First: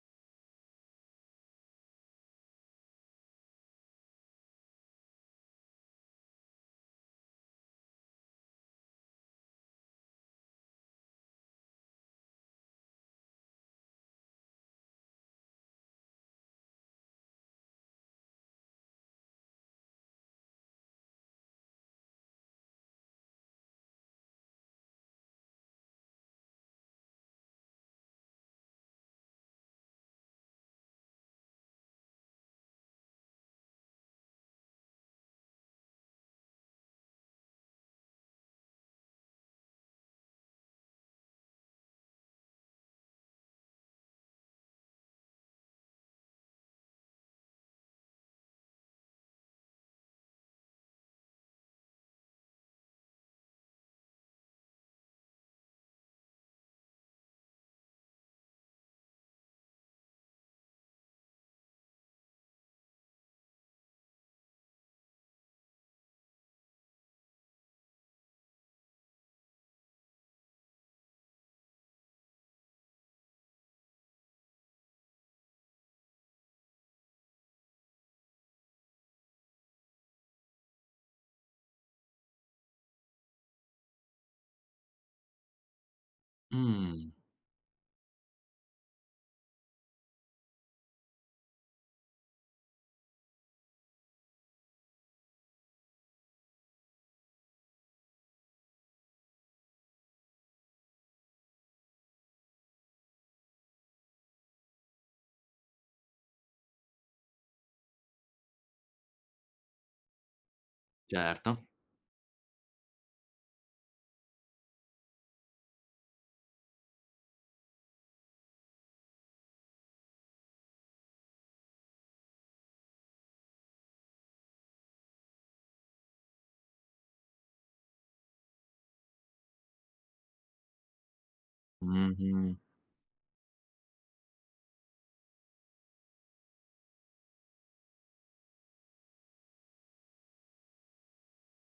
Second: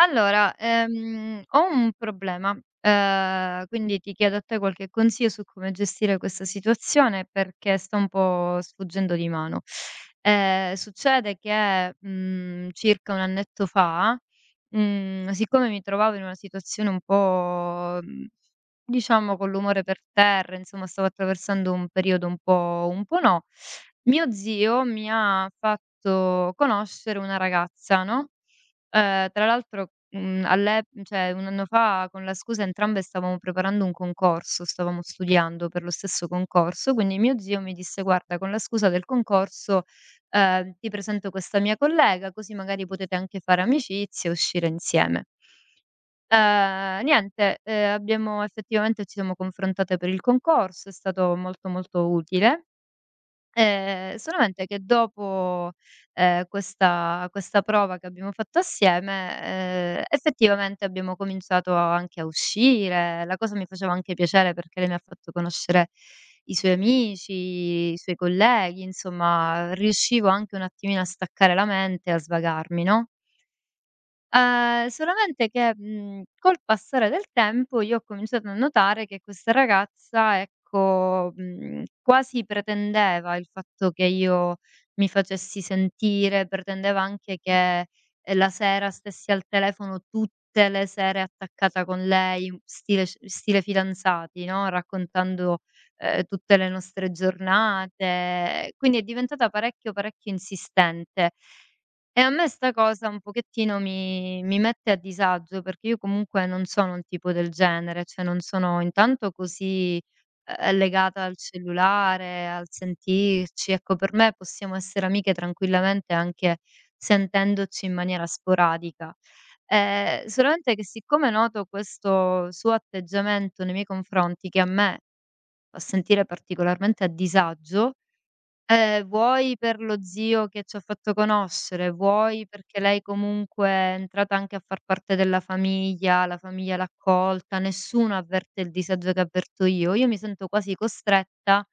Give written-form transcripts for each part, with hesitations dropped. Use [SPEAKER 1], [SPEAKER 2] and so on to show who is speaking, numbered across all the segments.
[SPEAKER 1] Allora, ho un problema, quindi ti chiedo a te qualche consiglio su come gestire questa situazione perché sta un po' sfuggendo di mano. Succede che, circa 1 annetto fa, siccome mi trovavo in una situazione un po', diciamo con l'umore per terra, insomma stavo attraversando un periodo un po' no, mio zio mi ha fatto conoscere una ragazza, no? Tra l'altro, all'ep cioè 1 anno fa con la scusa entrambe stavamo preparando un concorso, stavamo studiando per lo stesso concorso, quindi mio zio mi disse: "Guarda, con la scusa del concorso, ti presento questa mia collega, così magari potete anche fare amicizia e uscire insieme". Niente, abbiamo effettivamente ci siamo confrontate per il concorso, è stato molto, molto utile. Solamente che dopo, questa prova che abbiamo fatto assieme, effettivamente abbiamo cominciato anche a uscire, la cosa mi faceva anche piacere perché lei mi ha fatto conoscere i suoi amici, i suoi colleghi, insomma riuscivo anche un attimino a staccare la mente e a svagarmi, no? Solamente che, col passare del tempo io ho cominciato a notare che questa ragazza, ecco, quasi pretendeva il fatto che io mi facessi sentire, pretendeva
[SPEAKER 2] Mh,
[SPEAKER 1] anche che, la sera stessi al telefono tutte le sere attaccata con lei, stile fidanzati, no, raccontando, tutte le nostre giornate. Quindi è diventata parecchio, parecchio insistente. E a me sta cosa un pochettino mi mette a disagio, perché io comunque non sono un tipo del genere, cioè non sono intanto così, legata al
[SPEAKER 2] certo.
[SPEAKER 1] cellulare, al sentirci. Ecco, per me possiamo essere amiche tranquillamente anche sentendoci in maniera sporadica. Solamente che siccome noto questo suo atteggiamento nei miei confronti, che a me fa sentire particolarmente a disagio, vuoi per lo zio che ci ha fatto conoscere, vuoi
[SPEAKER 2] Mh-mh,
[SPEAKER 1] perché lei comunque è entrata anche a far parte della famiglia, la famiglia l'ha accolta, nessuno avverte il disagio che avverto io. Io mi sento quasi costretta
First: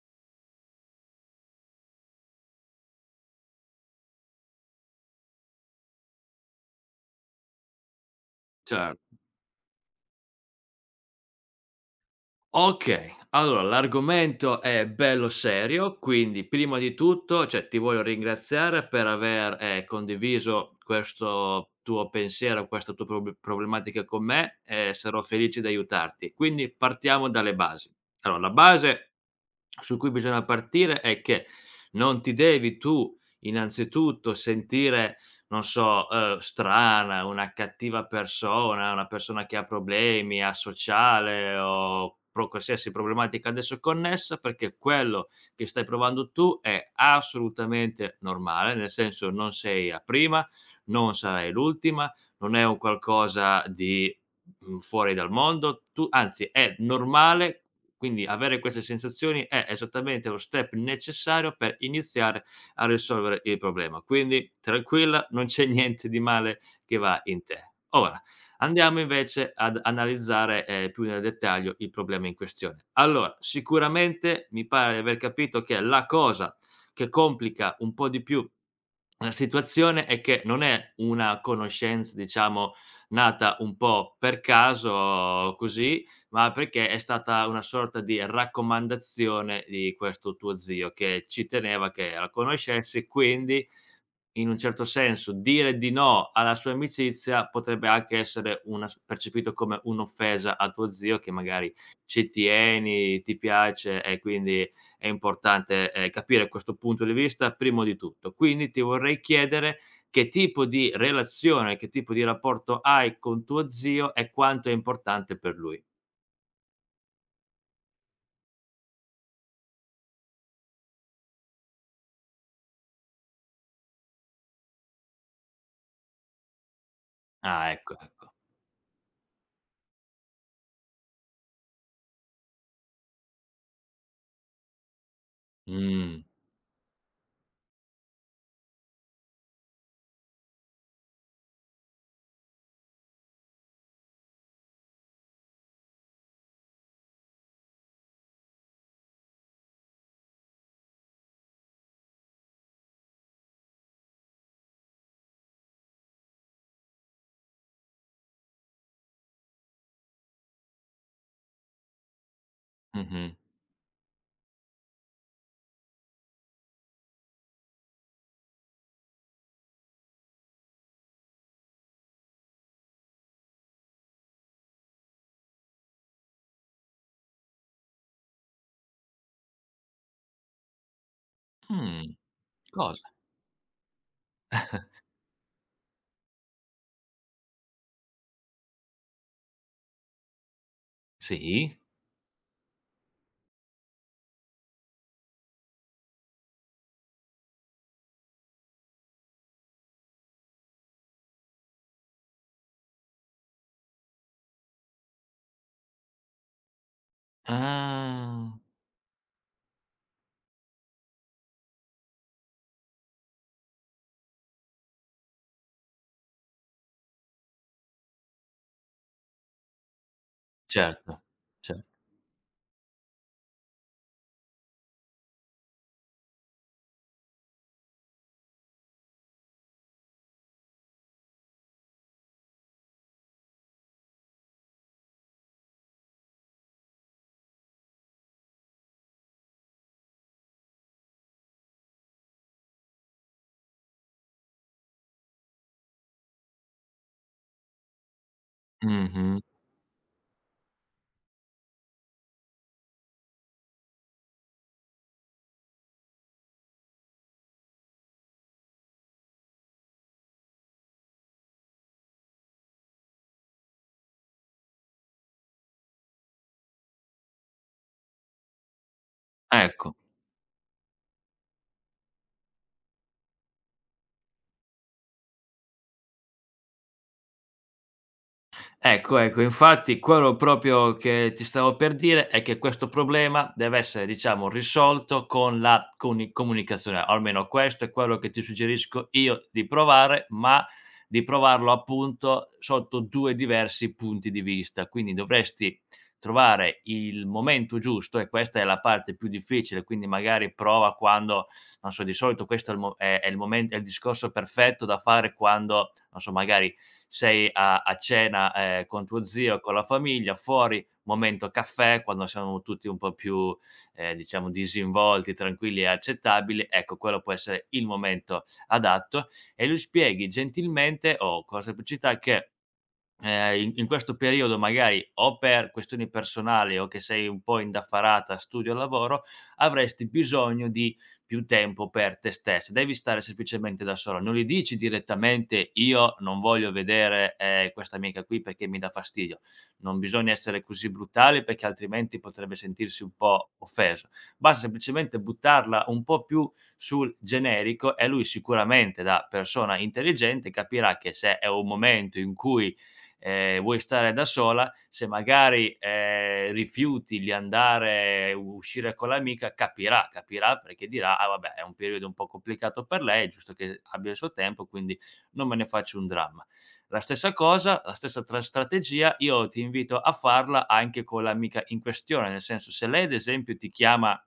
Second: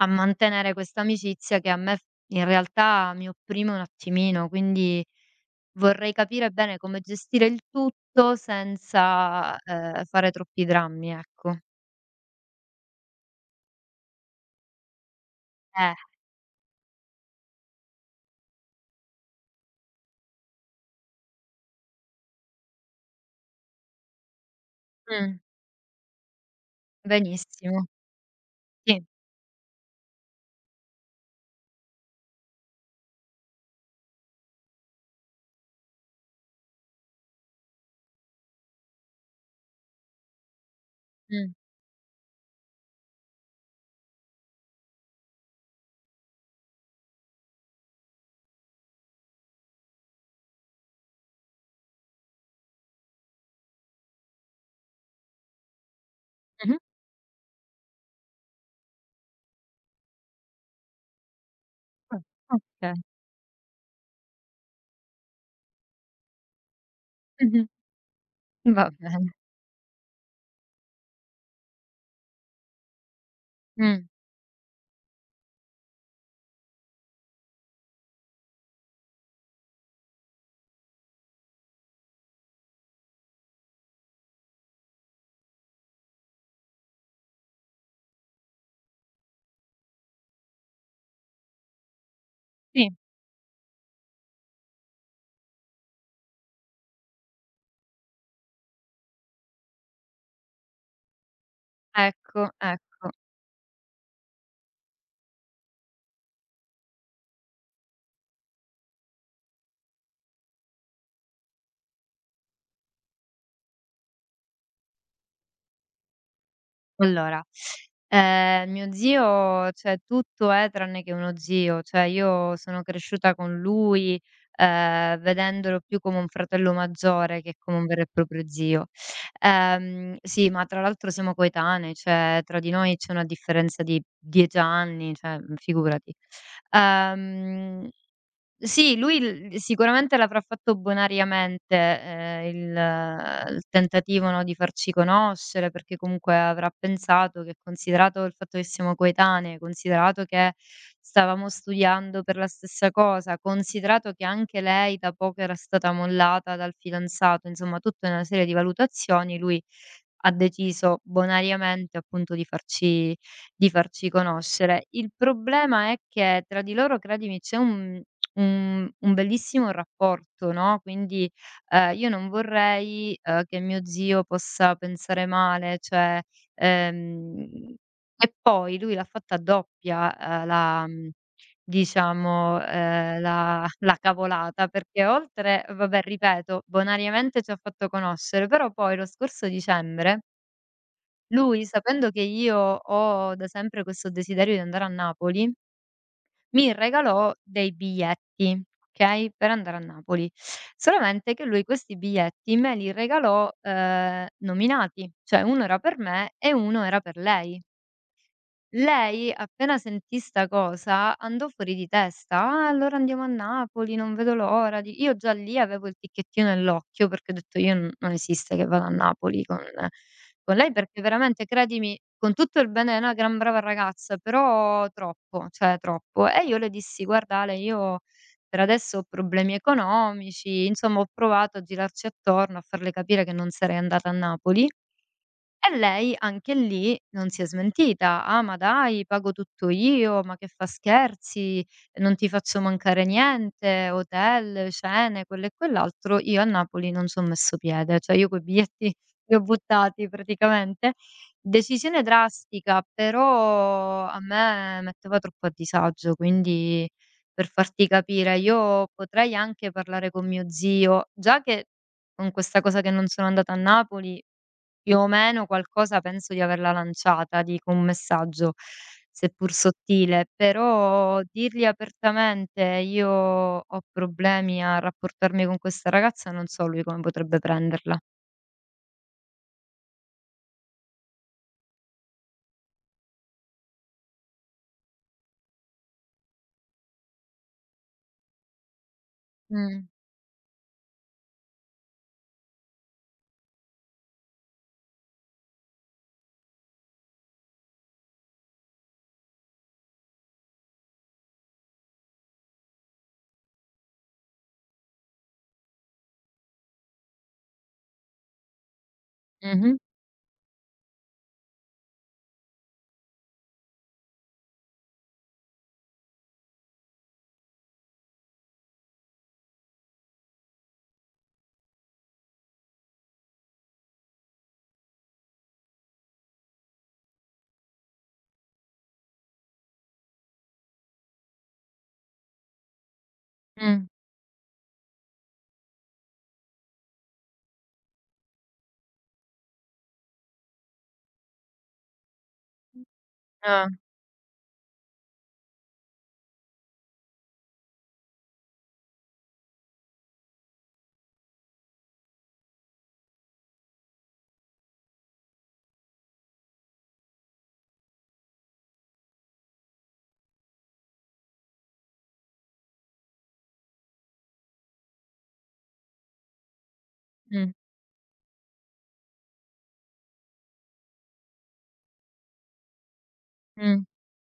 [SPEAKER 1] a mantenere questa amicizia che a me f in realtà mi opprime un attimino, quindi vorrei capire bene come gestire il tutto
[SPEAKER 2] certo.
[SPEAKER 1] senza, fare troppi drammi, ecco.
[SPEAKER 2] Okay, allora l'argomento è bello
[SPEAKER 1] Eh.
[SPEAKER 2] serio, quindi prima di tutto, cioè, ti voglio ringraziare per aver, condiviso questo tuo pensiero, questa tua problematica con me e sarò
[SPEAKER 1] Mh,
[SPEAKER 2] felice di aiutarti. Quindi partiamo dalle
[SPEAKER 1] benissimo.
[SPEAKER 2] basi. Allora, la
[SPEAKER 1] Sì.
[SPEAKER 2] base su cui bisogna partire è che non ti devi tu innanzitutto sentire non so, strana, una cattiva persona, una persona che ha problemi,
[SPEAKER 1] Mh.
[SPEAKER 2] asociale o pro qualsiasi problematica ad esso connessa, perché quello che stai provando tu è assolutamente normale, nel senso non sei la prima, non sarai l'ultima, non è un qualcosa di, fuori dal mondo, tu anzi è
[SPEAKER 1] Mh-mh.
[SPEAKER 2] normale, quindi avere queste sensazioni è esattamente lo step necessario per iniziare
[SPEAKER 1] Ah,
[SPEAKER 2] a
[SPEAKER 1] okay.
[SPEAKER 2] risolvere il problema. Quindi tranquilla, non c'è niente di male che va in
[SPEAKER 1] Mh-mh.
[SPEAKER 2] te. Ora,
[SPEAKER 1] Va
[SPEAKER 2] andiamo
[SPEAKER 1] bene.
[SPEAKER 2] invece ad analizzare, più nel dettaglio il problema in questione. Allora,
[SPEAKER 1] Mh,
[SPEAKER 2] sicuramente mi pare di aver capito che la cosa che complica un po' di più la situazione è che non è una conoscenza, diciamo, nata un po' per caso così, ma perché è stata una sorta di raccomandazione di questo tuo zio che ci teneva che la
[SPEAKER 1] sì,
[SPEAKER 2] conoscessi, quindi in un certo senso dire di no alla sua amicizia potrebbe anche essere una s percepito come un'offesa a tuo zio che magari ci
[SPEAKER 1] ecco, ecco.
[SPEAKER 2] tieni, ti piace e quindi è importante, capire questo punto di vista primo di tutto. Quindi ti vorrei chiedere che tipo di relazione, che tipo di rapporto hai con tuo zio e quanto è importante per lui.
[SPEAKER 1] Allora, mio zio, cioè tutto è tranne che uno zio, cioè io sono cresciuta con lui, vedendolo più come un fratello maggiore che
[SPEAKER 2] Ah,
[SPEAKER 1] come un
[SPEAKER 2] ecco,
[SPEAKER 1] vero e
[SPEAKER 2] ecco.
[SPEAKER 1] proprio zio. Sì, ma tra l'altro siamo coetanei, cioè tra di noi c'è una differenza di 10 anni, cioè, figurati.
[SPEAKER 2] Mh.
[SPEAKER 1] Ehm Sì, lui l sicuramente l'avrà fatto bonariamente, il tentativo, no, di farci conoscere, perché comunque avrà pensato che considerato il fatto che siamo coetanee, considerato che stavamo studiando per la stessa cosa, considerato che anche lei da poco era stata mollata dal fidanzato, insomma tutta una serie di valutazioni, lui ha deciso bonariamente appunto
[SPEAKER 2] Mh-mh.
[SPEAKER 1] di farci conoscere. Il problema è che tra di loro, credimi, c'è un bellissimo rapporto, no, quindi, io non vorrei, che mio zio possa pensare male, cioè, ehm e poi lui l'ha fatta doppia, la
[SPEAKER 2] Mh,
[SPEAKER 1] diciamo,
[SPEAKER 2] cosa?
[SPEAKER 1] la la cavolata, perché oltre vabbè ripeto, bonariamente ci ha fatto conoscere, però poi lo scorso dicembre, lui
[SPEAKER 2] Sì?
[SPEAKER 1] sapendo che io ho da sempre questo desiderio di andare a Napoli mi regalò dei biglietti, okay, per andare a Napoli. Solamente che lui questi biglietti me li regalò, nominati, cioè 1 era per me e 1 era per lei.
[SPEAKER 2] Ah,
[SPEAKER 1] Lei appena sentì 'sta cosa andò fuori di testa: "Ah, allora andiamo a Napoli, non vedo l'ora di". Io già lì avevo il ticchettino nell'occhio perché ho detto: "Io n non esiste che vado a Napoli con lei", perché
[SPEAKER 2] certo,
[SPEAKER 1] veramente
[SPEAKER 2] cer
[SPEAKER 1] credimi, con tutto il bene è una gran brava ragazza, però troppo, cioè troppo. E io le dissi: "Guarda Ale, io per adesso ho problemi economici", insomma ho provato a girarci attorno, a farle capire che non sarei andata a Napoli e lei anche lì non si è smentita: "Ah, ma dai, pago tutto io, ma che fa scherzi, non ti faccio mancare niente, hotel, cene, quello e quell'altro." Io a Napoli non c'ho messo piede, cioè io quei biglietti li
[SPEAKER 2] mh-mh.
[SPEAKER 1] ho buttati praticamente. Decisione drastica, però a me metteva troppo a disagio, quindi per farti capire, io potrei anche parlare con mio zio, già che con questa cosa che non sono andata a Napoli più o meno qualcosa penso di averla lanciata, dico un messaggio, seppur
[SPEAKER 2] Ecco.
[SPEAKER 1] sottile, però dirgli apertamente: "Io ho problemi a rapportarmi con questa ragazza", non so lui come potrebbe prenderla.
[SPEAKER 2] Ecco, ecco, infatti quello proprio che ti stavo per dire è che questo problema deve essere, diciamo, risolto con la coni comunicazione, almeno questo è quello che ti suggerisco io di
[SPEAKER 1] Mh.
[SPEAKER 2] provare, ma di provarlo appunto sotto 2 diversi punti di vista. Quindi dovresti trovare il momento giusto e questa è la parte più difficile, quindi magari prova quando non so, di solito questo è il mo è il momen è il discorso perfetto da fare quando non so, magari sei a cena, con tuo zio, con
[SPEAKER 1] Mh-mh.
[SPEAKER 2] la famiglia, fuori, momento caffè, quando siamo tutti un po' più, diciamo disinvolti, tranquilli e accettabili, ecco quello può essere il momento adatto e lui spieghi gentilmente o con semplicità che in questo periodo magari o per questioni personali o che sei un po' indaffarata, studio e lavoro, avresti bisogno di più tempo per te stessa. Devi stare semplicemente
[SPEAKER 1] Mh.
[SPEAKER 2] da sola. Non gli dici direttamente: "Io non voglio vedere, questa amica qui perché mi dà fastidio". Non bisogna essere così brutali perché altrimenti potrebbe sentirsi un po'
[SPEAKER 1] Ah.
[SPEAKER 2] offeso. Basta semplicemente buttarla un po' più sul generico e lui sicuramente da persona intelligente capirà che se è un momento in cui vuoi stare da sola, se magari, rifiuti di andare uscire con l'amica capirà, capirà perché dirà: "Ah vabbè, è un periodo un po' complicato per lei, è giusto che abbia il suo tempo, quindi non me ne faccio un dramma". La stessa
[SPEAKER 1] Mh.
[SPEAKER 2] cosa, la stessa tra strategia io ti invito a farla anche con l'amica in questione, nel senso, se lei ad esempio ti
[SPEAKER 1] Mh.
[SPEAKER 2] chiama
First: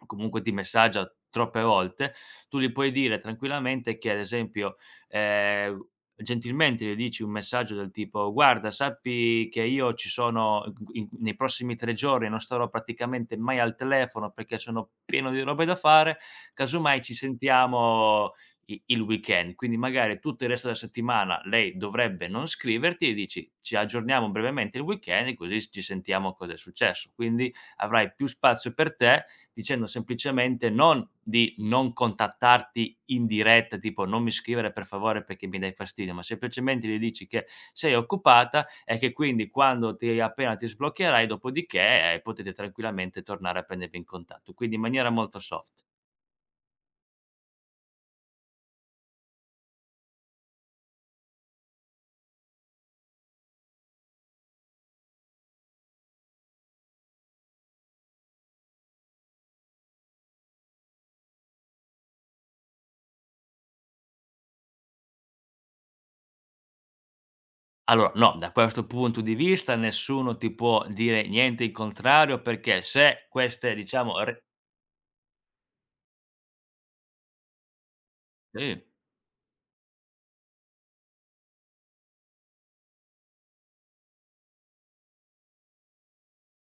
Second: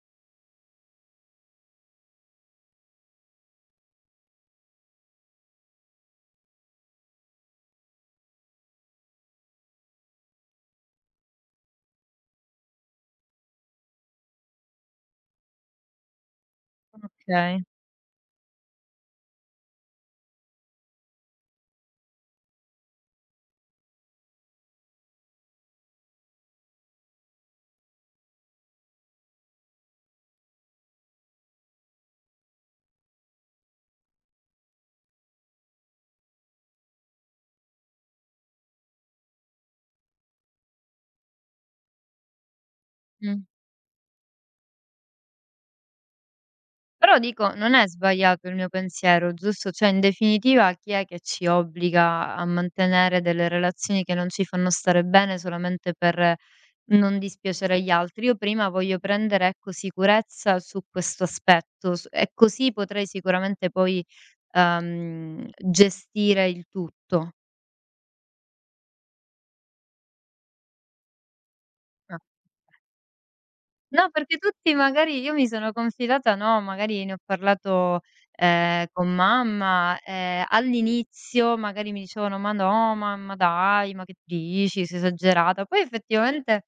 [SPEAKER 2] o comunque ti messaggia troppe volte, tu gli puoi dire tranquillamente che ad esempio, ehm gentilmente gli dici un messaggio del tipo: "Guarda, sappi che io ci sono in nei prossimi 3 giorni, non starò praticamente mai al telefono perché sono pieno di robe da fare, casomai ci
[SPEAKER 1] Okay.
[SPEAKER 2] sentiamo i il weekend". Quindi magari tutto il resto della settimana lei dovrebbe non scriverti e dici: "Ci aggiorniamo brevemente il weekend e così ci sentiamo cosa è successo". Quindi avrai più spazio per te dicendo semplicemente non di non contattarti in diretta, tipo: "Non mi scrivere per favore perché mi dai fastidio", ma semplicemente gli dici che sei occupata e che quindi quando ti appena ti sbloccherai, dopodiché, potete tranquillamente
[SPEAKER 1] Mh.
[SPEAKER 2] tornare a prendervi in contatto, quindi in maniera molto soft.
[SPEAKER 1] Però dico, non è sbagliato il mio pensiero, giusto? Cioè, in definitiva chi è che ci obbliga a mantenere delle relazioni che non ci fanno stare bene solamente per non dispiacere agli altri. Io prima voglio prendere, ecco, sicurezza su questo aspetto s e così potrei sicuramente poi, gestire il tutto.
[SPEAKER 2] Allora no, da questo punto di vista nessuno ti può dire niente in
[SPEAKER 1] Ah.
[SPEAKER 2] contrario perché se queste
[SPEAKER 1] No,
[SPEAKER 2] diciamo
[SPEAKER 1] perché
[SPEAKER 2] re
[SPEAKER 1] tutti magari io mi sono confidata, no, magari ne ho parlato,
[SPEAKER 2] sì.
[SPEAKER 1] con mamma, all'inizio magari mi dicevano: "Ma no, mamma dai, ma che dici, sei esagerata". Poi effettivamente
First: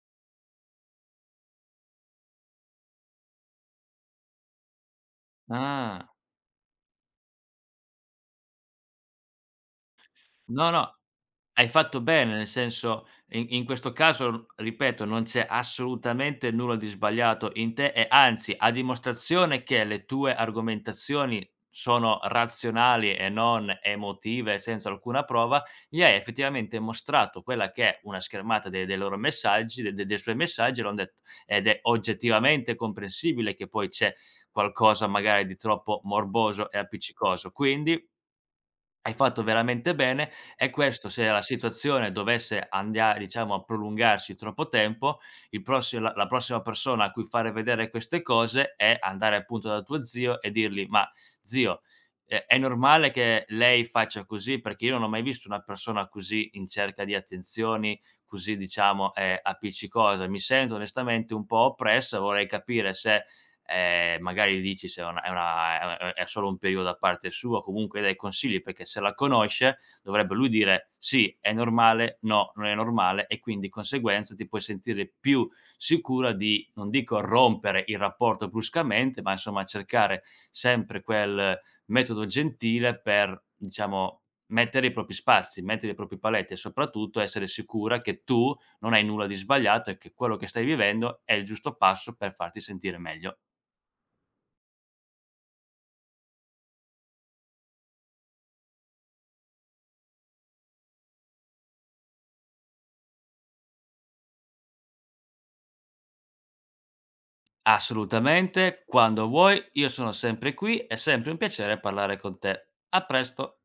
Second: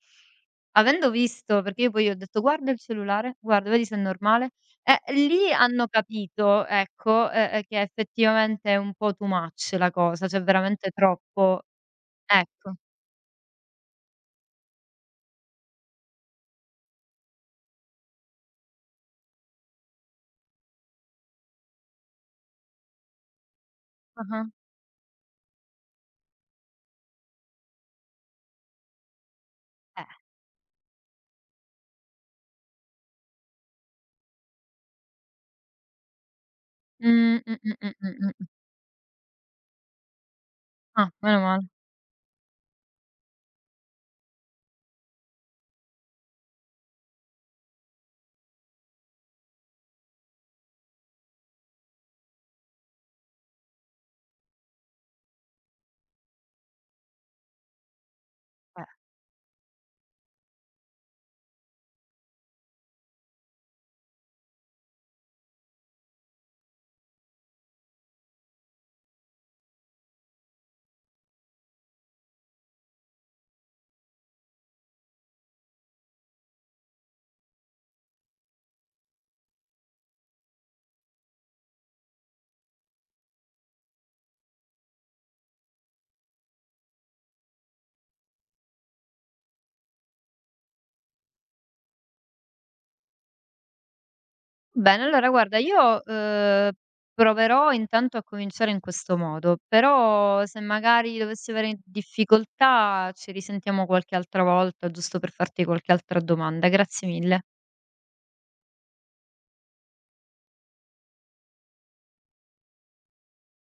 [SPEAKER 1] avendo visto perché io poi ho detto: "Guarda il cellulare, guarda, vedi se è normale". Lì hanno
[SPEAKER 2] Ah.
[SPEAKER 1] capito, ecco, che effettivamente è un po' too much la cosa, cioè
[SPEAKER 2] No,
[SPEAKER 1] veramente
[SPEAKER 2] no,
[SPEAKER 1] troppo
[SPEAKER 2] hai fatto bene, nel
[SPEAKER 1] ecco.
[SPEAKER 2] senso in questo caso, ripeto, non c'è assolutamente nulla di sbagliato in te e anzi, a dimostrazione che le tue argomentazioni sono razionali e non
[SPEAKER 1] Ah-ah.
[SPEAKER 2] emotive senza alcuna prova, gli hai effettivamente mostrato quella che è una schermata de dei loro messaggi, de de
[SPEAKER 1] Eh.
[SPEAKER 2] dei suoi messaggi, l'hanno detto ed è oggettivamente comprensibile che poi c'è qualcosa magari di troppo morboso e
[SPEAKER 1] Mh,
[SPEAKER 2] appiccicoso.
[SPEAKER 1] mh, mh, mh,
[SPEAKER 2] Quindi
[SPEAKER 1] mh, mh.
[SPEAKER 2] hai fatto veramente bene e questo
[SPEAKER 1] Ah,
[SPEAKER 2] se la
[SPEAKER 1] meno male.
[SPEAKER 2] situazione dovesse andia diciamo a prolungarsi troppo tempo, il prossi la la prossima persona a cui fare vedere queste cose è andare appunto da tuo zio e dirgli: "Ma zio, è normale che lei faccia così? Perché io non ho mai visto una persona così in cerca di attenzioni, così diciamo, appiccicosa. Mi sento onestamente un po' oppressa, vorrei capire se magari dici se è una è solo un periodo da parte sua, comunque dai consigli perché se la conosce dovrebbe lui dire: "Sì, è normale, no, non è normale" e quindi di conseguenza ti puoi sentire più sicura di, non dico rompere il rapporto bruscamente, ma insomma cercare sempre quel metodo gentile per, diciamo, mettere i propri spazi, mettere i propri paletti e soprattutto essere sicura che tu non hai nulla di sbagliato e che quello che stai vivendo è il giusto passo per farti sentire meglio.
[SPEAKER 1] Bene, allora guarda io, proverò intanto a cominciare in questo modo, però se magari dovessi avere difficoltà ci risentiamo qualche altra volta, giusto per farti qualche altra domanda. Grazie mille.
[SPEAKER 2] Assolutamente, quando vuoi, io sono sempre qui, è sempre un piacere parlare con te. A presto.